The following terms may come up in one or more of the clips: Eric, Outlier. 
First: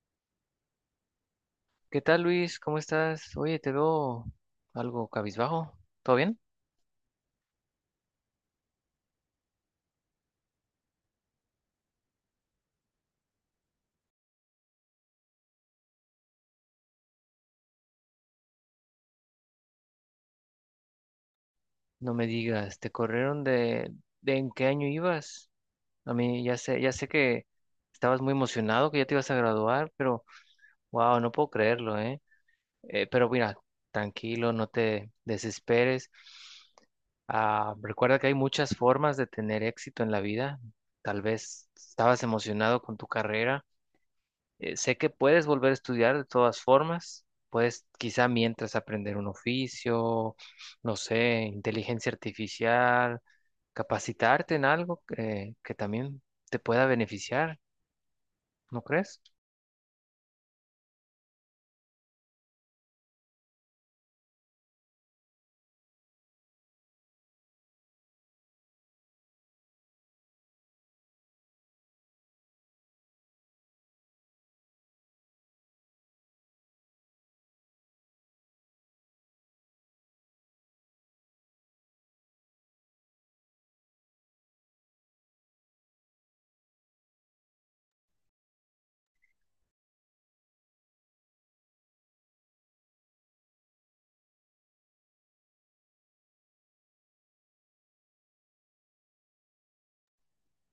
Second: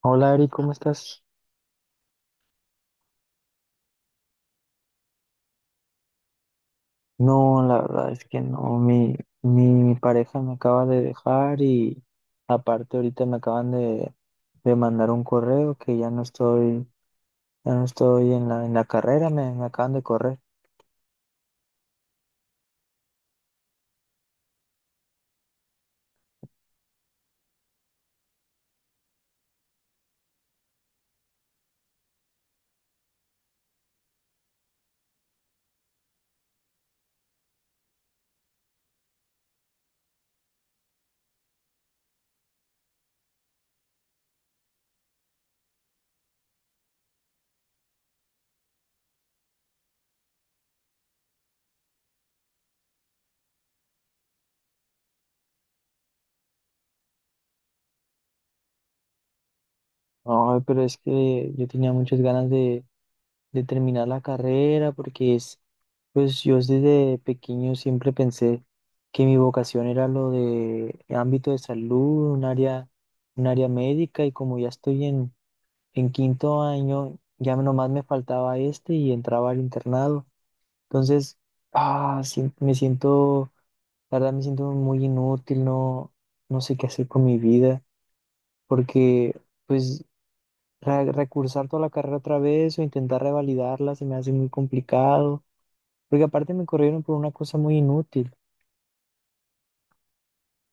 Hola Ari, ¿cómo estás? ¿Qué tal, Luis? ¿Cómo estás? Oye, te veo algo cabizbajo. ¿Todo bien? No, la verdad es que no, mi pareja me acaba de dejar y aparte ahorita me acaban de mandar un correo que ya no estoy en en la carrera, me acaban de correr. No me digas, ¿te corrieron de en qué año ibas? A mí ya sé que estabas muy emocionado, que ya te ibas a graduar, pero wow, no puedo creerlo, ¿eh? Pero mira, tranquilo, no te desesperes. Recuerda que hay muchas formas de tener éxito en la vida. Tal vez estabas emocionado con tu carrera. Sé que puedes volver a estudiar de todas formas, puedes quizá mientras aprender un oficio, no sé, inteligencia artificial, capacitarte en algo que también te pueda beneficiar, ¿no crees? No, pero es que yo tenía muchas ganas de terminar la carrera porque es, pues yo desde pequeño siempre pensé que mi vocación era lo de ámbito de salud, un área médica y como ya estoy en quinto año ya nomás me faltaba este y entraba al internado. Entonces, me siento, la verdad me siento muy inútil, no, no sé qué hacer con mi vida, porque pues recursar toda la carrera otra vez o intentar revalidarla se me hace muy complicado, porque aparte me corrieron por una cosa muy inútil.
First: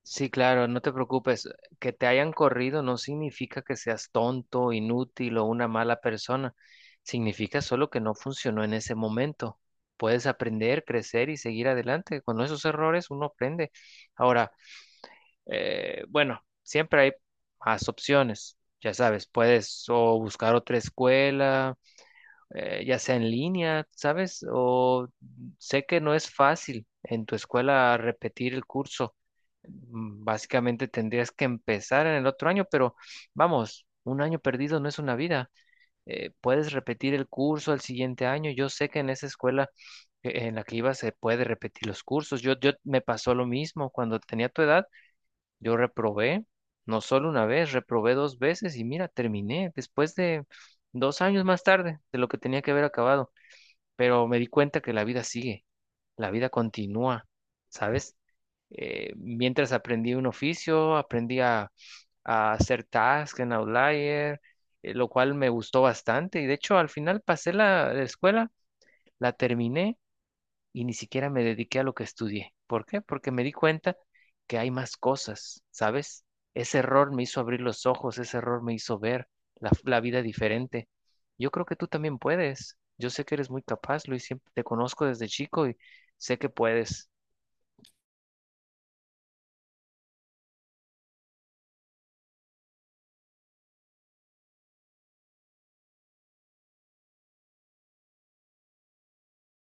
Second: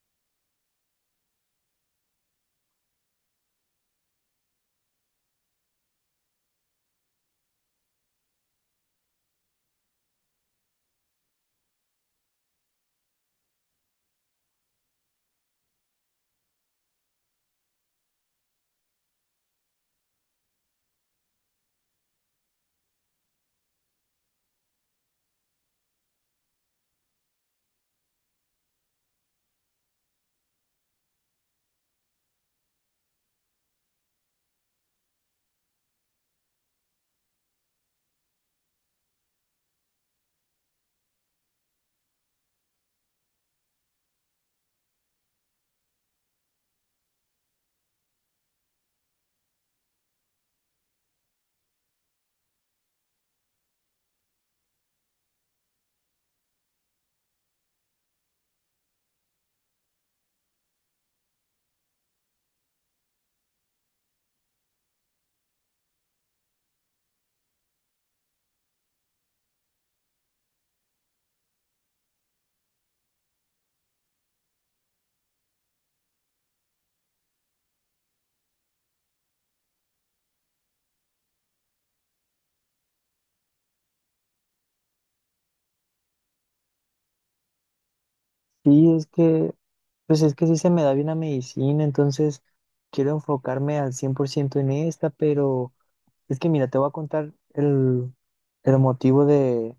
Sí, claro, no te preocupes, que te hayan corrido no significa que seas tonto, inútil o una mala persona, significa solo que no funcionó en ese momento. Puedes aprender, crecer y seguir adelante. Con esos errores uno aprende. Ahora, bueno, siempre hay más opciones. Ya sabes, puedes o buscar otra escuela, ya sea en línea, ¿sabes? O sé que no es fácil en tu escuela repetir el curso. Básicamente tendrías que empezar en el otro año, pero vamos, un año perdido no es una vida. Puedes repetir el curso el siguiente año. Yo sé que en esa escuela en la que iba se puede repetir los cursos. Yo me pasó lo mismo cuando tenía tu edad. Yo reprobé, no solo una vez, reprobé dos veces y mira, terminé después de dos años más tarde de lo que tenía que haber acabado. Pero me di cuenta que la vida sigue, la vida continúa, ¿sabes? Mientras aprendí un oficio, aprendí a hacer tasks en Outlier, lo cual me gustó bastante. Y de hecho, al final pasé la escuela, la terminé y ni siquiera me dediqué a lo que estudié. ¿Por qué? Porque me di cuenta que hay más cosas, ¿sabes? Ese error me hizo abrir los ojos, ese error me hizo ver la vida diferente. Yo creo que tú también puedes. Yo sé que eres muy capaz, Luis, siempre te conozco desde chico y sé que puedes. Sí, es que, pues es que sí se me da bien la medicina, entonces quiero enfocarme al 100% en esta, pero... Es que mira, te voy a contar el motivo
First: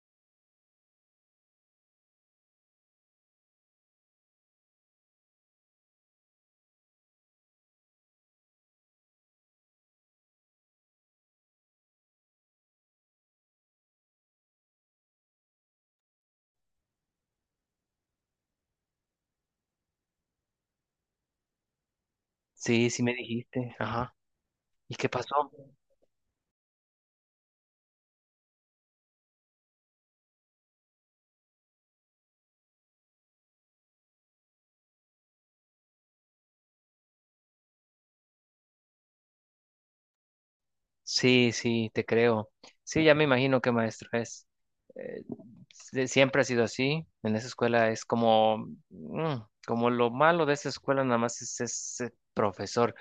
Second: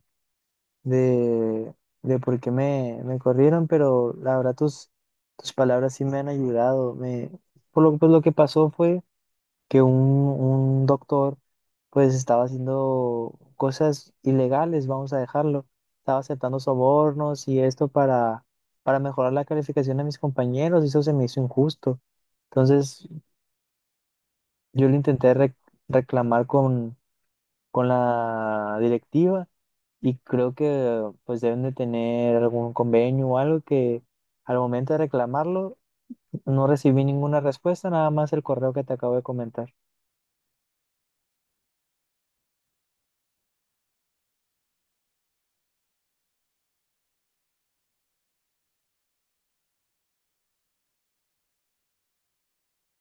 de, de por qué me corrieron, pero la verdad tus palabras sí me han ayudado. Pues lo que pasó fue que un doctor pues estaba haciendo cosas ilegales, vamos a dejarlo. Estaba aceptando sobornos y esto para mejorar la calificación de mis compañeros, y eso se me hizo injusto. Sí, sí Entonces me dijiste. Ajá. yo lo ¿Y qué intenté pasó? Reclamar con la directiva y creo que pues deben de tener algún convenio o algo que al momento de reclamarlo no recibí ninguna respuesta, nada más el correo que te acabo de comentar. Sí, sí, te creo. Sí, ya me imagino qué maestro es. Eh, siempre ha sido así. En esa escuela es como, como lo malo de esa escuela nada más es ese profesor.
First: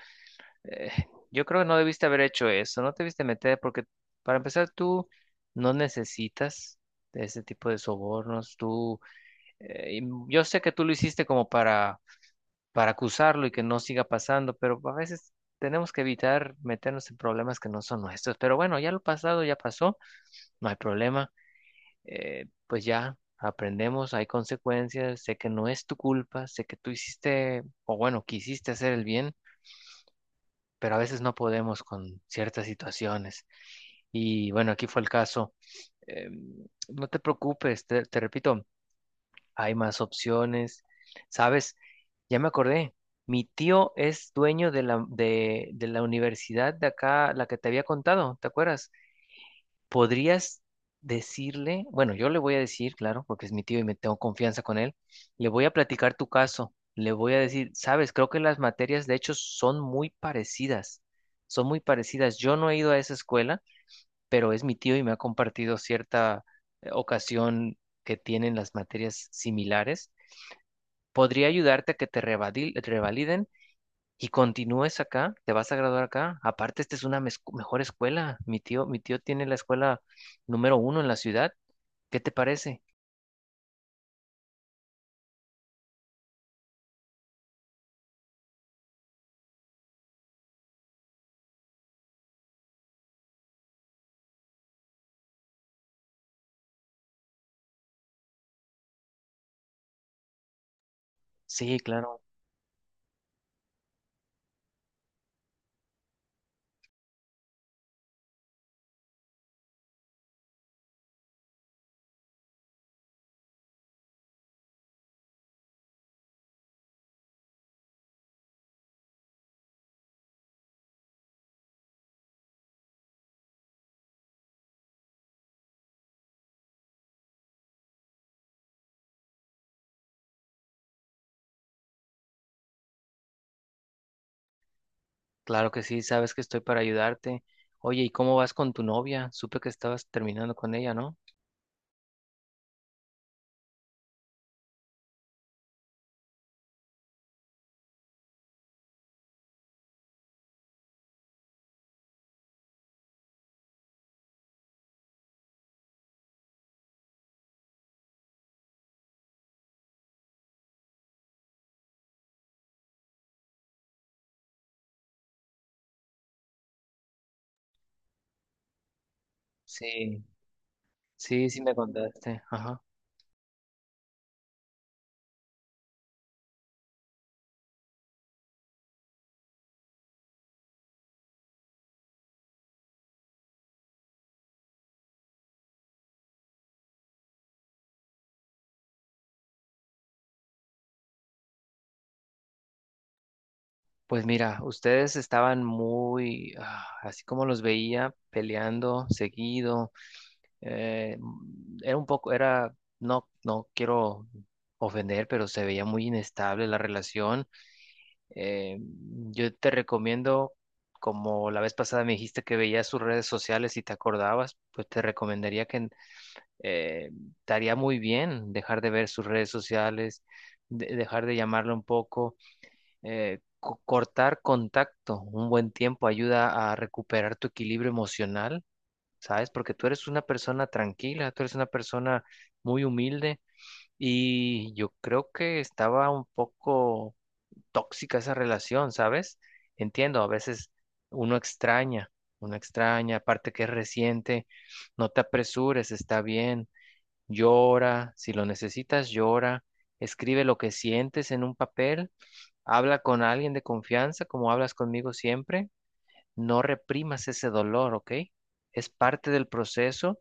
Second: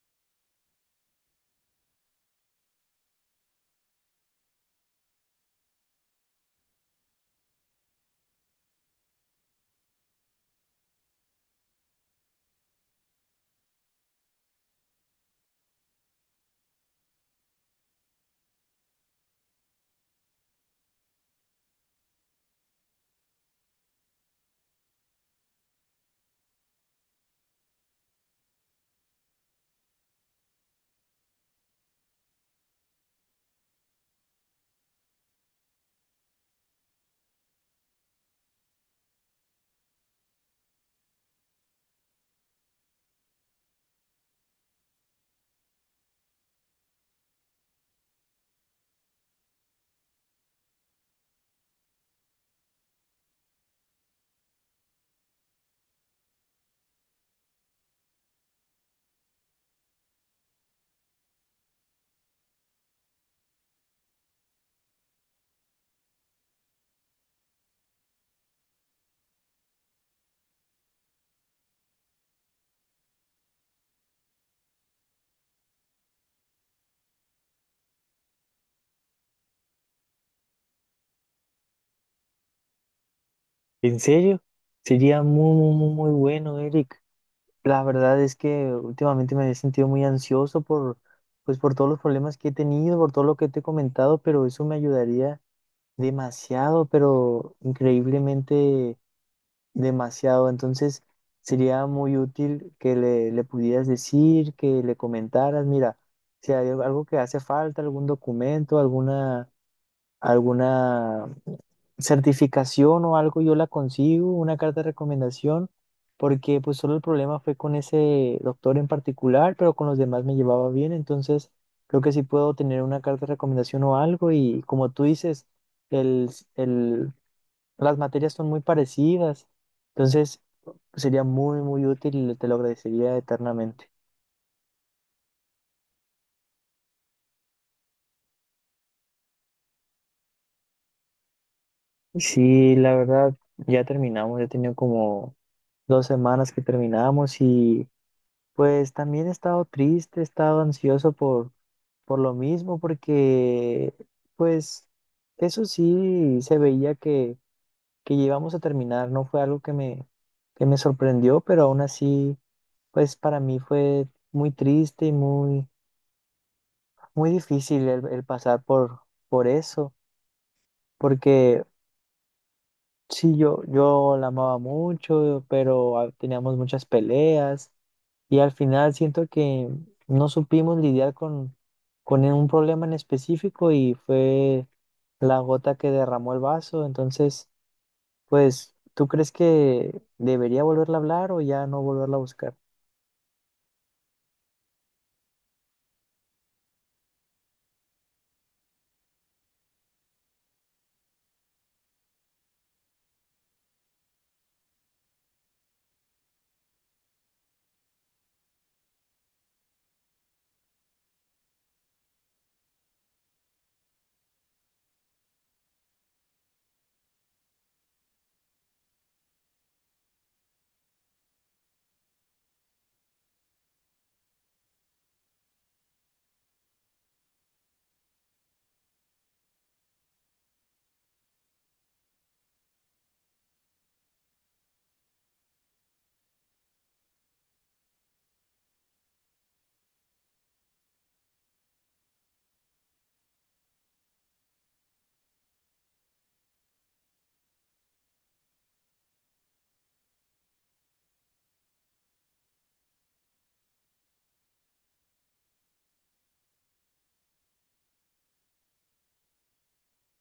Eh, yo creo que no debiste haber hecho eso, no te debiste meter porque para empezar tú no necesitas de ese tipo de sobornos. Y yo sé que tú lo hiciste como para acusarlo y que no siga pasando, pero a veces tenemos que evitar meternos en problemas que no son nuestros. Pero bueno, ya lo pasado ya pasó, no hay problema, pues ya aprendemos, hay consecuencias, sé que no es tu culpa, sé que tú hiciste, o bueno, quisiste hacer el bien, pero a veces no podemos con ciertas situaciones. Y bueno, aquí fue el caso. No te preocupes, te repito, hay más opciones. ¿Sabes? Ya me acordé. Mi tío es dueño de la universidad de acá, la que te había contado, ¿te acuerdas? ¿Podrías decirle? Bueno, yo le voy a decir, claro, porque es mi tío y me tengo confianza con él. Le voy a platicar tu caso. Le voy a decir, sabes, creo que las materias de hecho son muy parecidas. Son muy parecidas. Yo no he ido a esa escuela, pero es mi tío y me ha compartido cierta ocasión que tienen las materias similares, podría ayudarte a que te revaliden y continúes acá, te vas a graduar acá. Aparte, esta es una mejor escuela. Mi tío tiene la escuela número uno en la ciudad. ¿Qué te parece? ¿En serio? Sería muy, muy, muy bueno, Eric. La verdad es que últimamente me he sentido muy ansioso por, pues, por todos los problemas que he tenido, por todo lo que te he comentado, pero eso me ayudaría demasiado, pero increíblemente demasiado. Entonces, Sí, sería muy claro, útil que le pudieras decir, que le comentaras, mira, si hay algo que hace falta, algún documento, alguna certificación o algo, yo la consigo, una carta de recomendación, porque pues solo el problema fue con ese doctor en particular, pero con los demás me llevaba bien, entonces creo que sí puedo tener una carta de recomendación o algo y como tú dices, el, el las materias son muy parecidas, entonces sería muy, muy útil y te lo agradecería eternamente. claro que sí, sabes que estoy para ayudarte. Oye, ¿y cómo vas con tu novia? Supe que estabas terminando con ella, ¿no? Sí, la verdad, ya terminamos, ya he tenido como dos semanas que terminamos y pues también he estado triste, he estado ansioso por lo mismo, porque pues eso sí se veía que íbamos a terminar, no fue algo que me sorprendió, pero aún así, pues para mí fue muy triste y muy muy difícil el pasar por eso, Sí, sí, sí porque me contaste. Ajá. sí, yo la amaba mucho, pero teníamos muchas peleas y al final siento que no supimos lidiar con un problema en específico y fue la gota que derramó el vaso. Entonces, pues, ¿tú crees que debería volverla a hablar o ya no volverla a buscar? Pues mira, ustedes estaban muy, así como los veía, peleando seguido. Era un poco, no, no quiero ofender, pero se veía muy inestable la relación. Eh, yo te recomiendo, como la vez pasada me dijiste que veías sus redes sociales y te acordabas, pues te recomendaría que eh, te haría muy bien dejar de ver sus redes sociales, dejar de llamarle un poco, cortar contacto un buen tiempo ayuda a recuperar tu equilibrio emocional, ¿sabes? Porque tú eres una persona tranquila, tú eres una persona muy humilde y yo creo que estaba un poco tóxica esa relación, ¿sabes? Entiendo, a veces uno extraña, uno extraña, aparte que es reciente, no te apresures, está bien, llora, si lo necesitas, llora. Escribe lo que sientes en un papel, habla con alguien de confianza, como hablas conmigo siempre, no reprimas ese dolor, ¿ok? Es parte del proceso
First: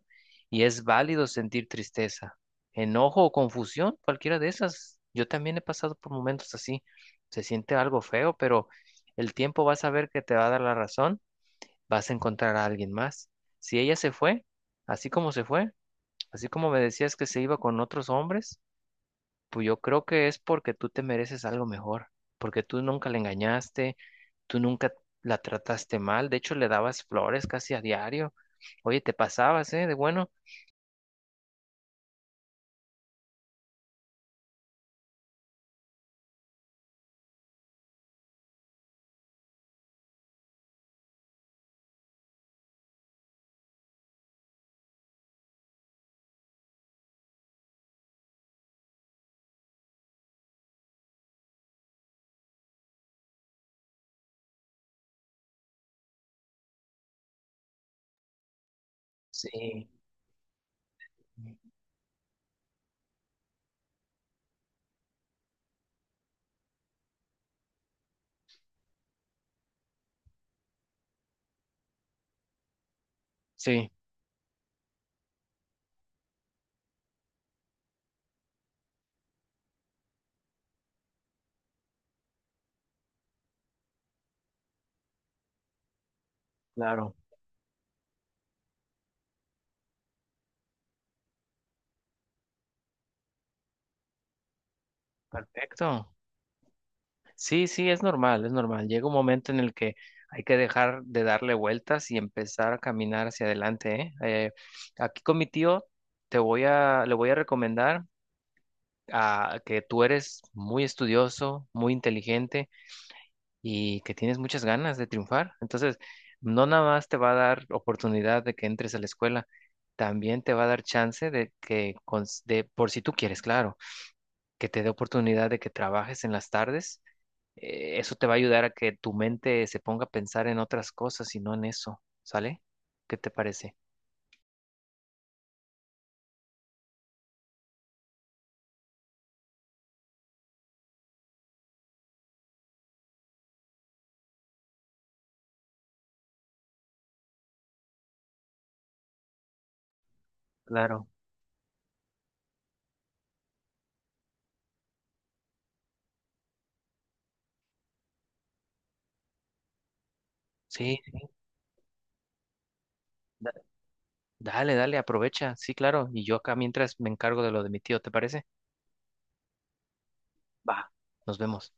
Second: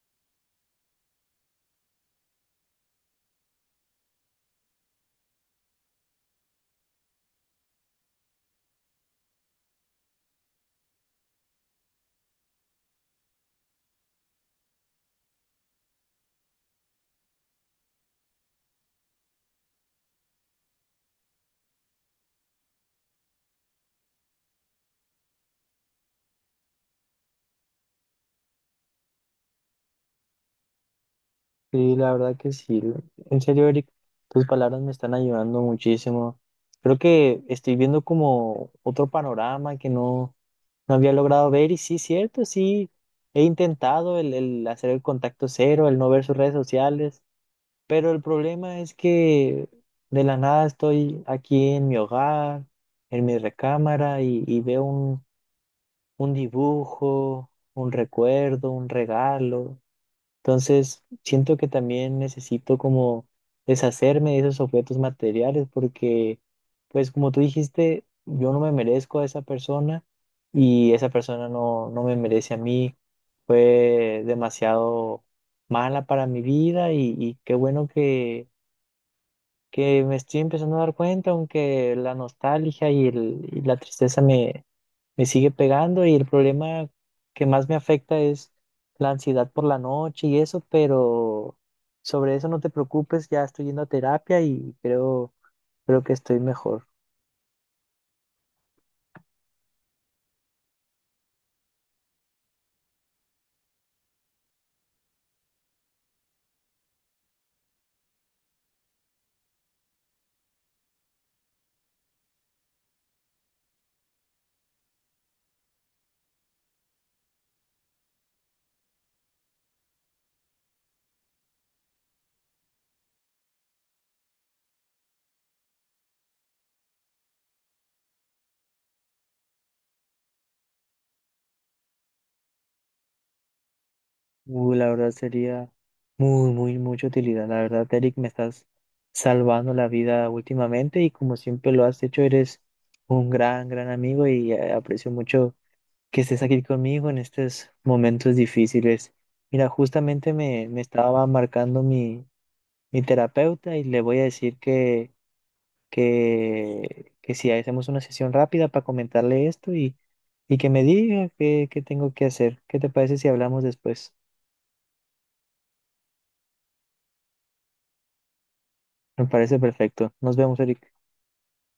y es válido sentir tristeza, enojo o confusión, cualquiera de esas. Yo también he pasado por momentos así. Se siente algo feo, pero el tiempo vas a ver que te va a dar la razón, vas a encontrar a alguien más. Si ella se fue, así como se fue, así como me decías que se iba con otros hombres, pues yo creo que es porque tú te mereces algo mejor, porque tú nunca le engañaste. Tú nunca la trataste mal, de hecho le dabas flores casi a diario. Oye, te pasabas, ¿eh? De bueno. Sí, la verdad que sí. En serio, Eric, tus palabras me están ayudando muchísimo. Creo que estoy viendo como otro panorama que no, no había logrado ver y sí, cierto, sí, he intentado el hacer el contacto cero, el no ver sus redes sociales, pero el problema es que de la nada estoy aquí en mi hogar, en mi recámara y veo un dibujo, un recuerdo, un regalo. Sí, Entonces, siento que también necesito como deshacerme de esos objetos materiales porque, pues como tú dijiste, yo no me merezco a esa persona y esa persona no, no me merece a mí. sí, Fue demasiado mala para mi vida y qué bueno que me estoy empezando a dar cuenta, aunque la nostalgia y la tristeza me sigue pegando y el problema claro, que más me afecta es la ansiedad por la noche y eso, pero sobre eso no te preocupes, ya estoy yendo a terapia y creo, creo que perfecto. estoy mejor. Sí, sí, es normal, es normal. Llega un momento en el que hay que dejar de darle vueltas y empezar a caminar hacia adelante, ¿eh? Eh, aquí con mi tío te voy a, le voy a recomendar a, que tú eres muy estudioso, muy inteligente, y que tienes muchas ganas de triunfar. Entonces, no nada más te va a dar oportunidad de que entres a la escuela, también te va a dar chance de que, por si tú quieres, claro, que te dé oportunidad de que trabajes en las tardes. Eso te va a ayudar a que tu mente se ponga a pensar en otras cosas y no en eso, ¿sale? ¿Qué te parece? La verdad sería muy, muy, mucha utilidad. La verdad, Eric, me estás salvando la vida últimamente y como siempre lo has hecho, eres un gran, gran amigo y aprecio mucho que estés aquí conmigo en estos momentos difíciles. Mira, justamente me Claro. estaba marcando mi terapeuta y le voy a decir que si hacemos una sesión rápida para comentarle esto y que me Sí, diga qué tengo que hacer. ¿Qué te parece si da- hablamos después? dale, dale, aprovecha. Sí, claro. Y yo acá mientras me encargo de lo de mi tío, ¿te parece? Me parece perfecto. Nos vemos, Va. Eric. Nos vemos.